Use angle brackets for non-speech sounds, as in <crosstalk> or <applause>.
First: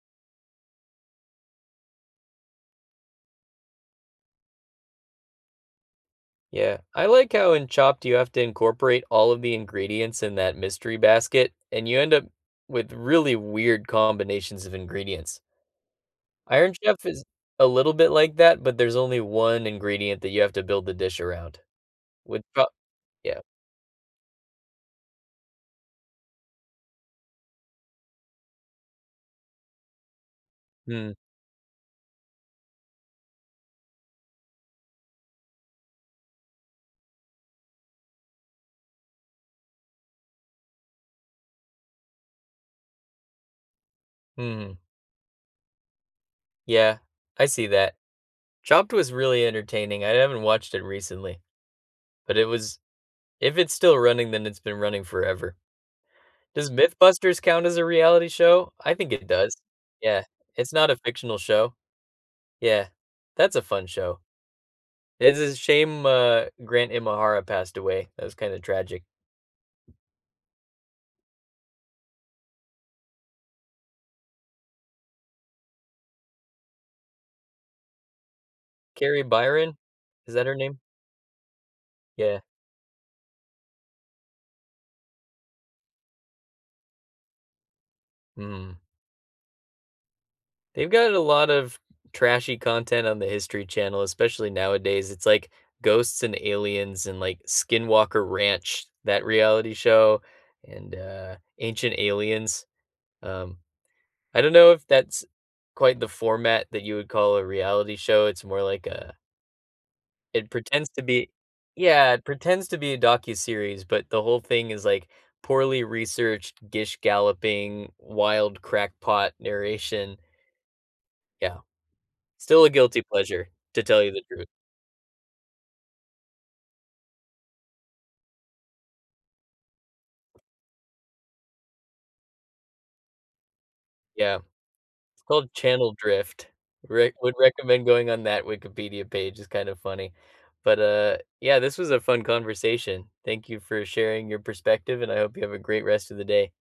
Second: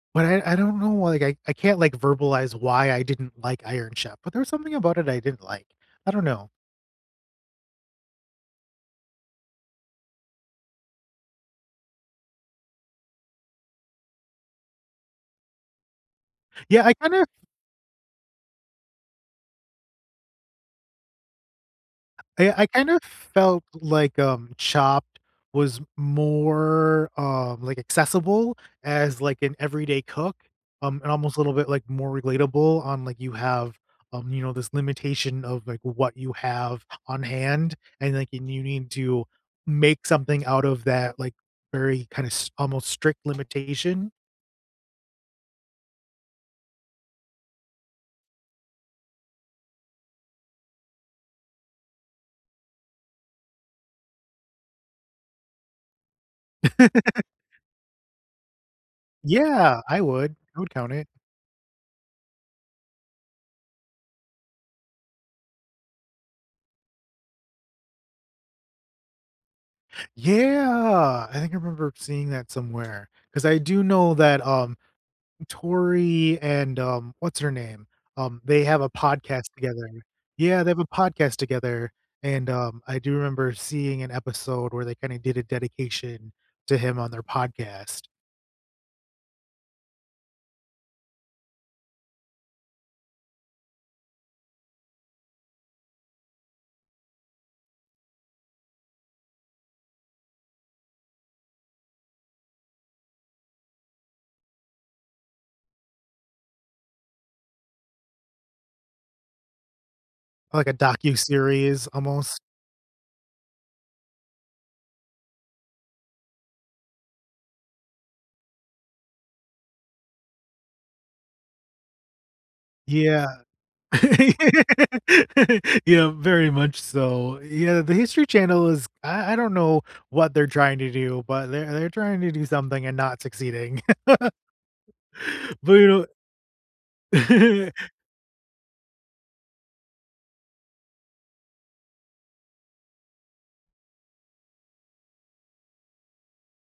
But I I don't know why I I can't, like, verbalize why I didn't like Iron Chef, but there's something about it I didn't like, I don't know. Yeah, I like how in Chopped you have to incorporate all of the ingredients in that mystery basket, and you end up with really weird combinations of ingredients. Iron Yeah, I Chef is kinda a little bit like that, but there's only 1 ingredient that you have to build the dish around, wi I pro I kind of yeah. felt like, um, Chopped was more, uh, like, accessible as, like, an everyday cook, um, and Mm. almost a little bit like more relatable on, like, you have, um, you know, this limitation of, like, what you have on hand, and, like, and you need to make something out of that, like, very kinda s almost strict limitation. Hmm. Yeah, I see that. Chopped was really entertaining, I haven't watched it recently, but it was if it's still running, then it's been running forever. Does <laughs> MythBusters count as a reality show? I think it does. Yeah, I Yeah, would, I would it's not count a it. fictional show. Yeah, that's a fun show. It's a shame, uh, Grant Imahara passed away, that was kind of tragic. Yeah, I think I remember seeing that somewhere, 'cause I do know that um, Tori, and, um, what's her name? Um, they have a Carrie podcast Byron, together. is that her Yeah, they have name? a podcast together Yeah. and, um, I do remember seeing an episode where they kind of did a dedication to him on their podcast. Mhm. They've got a lot of trashy content on the History Channel, especially nowadays. It's, like, ghosts and aliens and, like, Skinwalker Ranch, that reality show, and, uh, Ancient Aliens, um, I don't know if that's quite the format that you would call a reality show, it's more like a it Like, a pretends to be docuseries yeah, it almost? pretends to be a docuseries, but the whole thing is, like, poorly researched, gish galloping, wild crackpot narration. Yeah, still a guilty Yeah. pleasure, to tell you <laughs> the truth. Yeah, very much so. Yeah, the History Channel is I I don't know what they're trying to do, but they're they're trying to do something and not succeeding. Yeah, it's called <laughs> But you Channel know drift. Re would recommend Yeah going on that Wikipedia page, it's kind of funny. But, uh, yeah, this was a fun conversation. Thank you for sharing your perspective, and I hope you have a great rest of the day.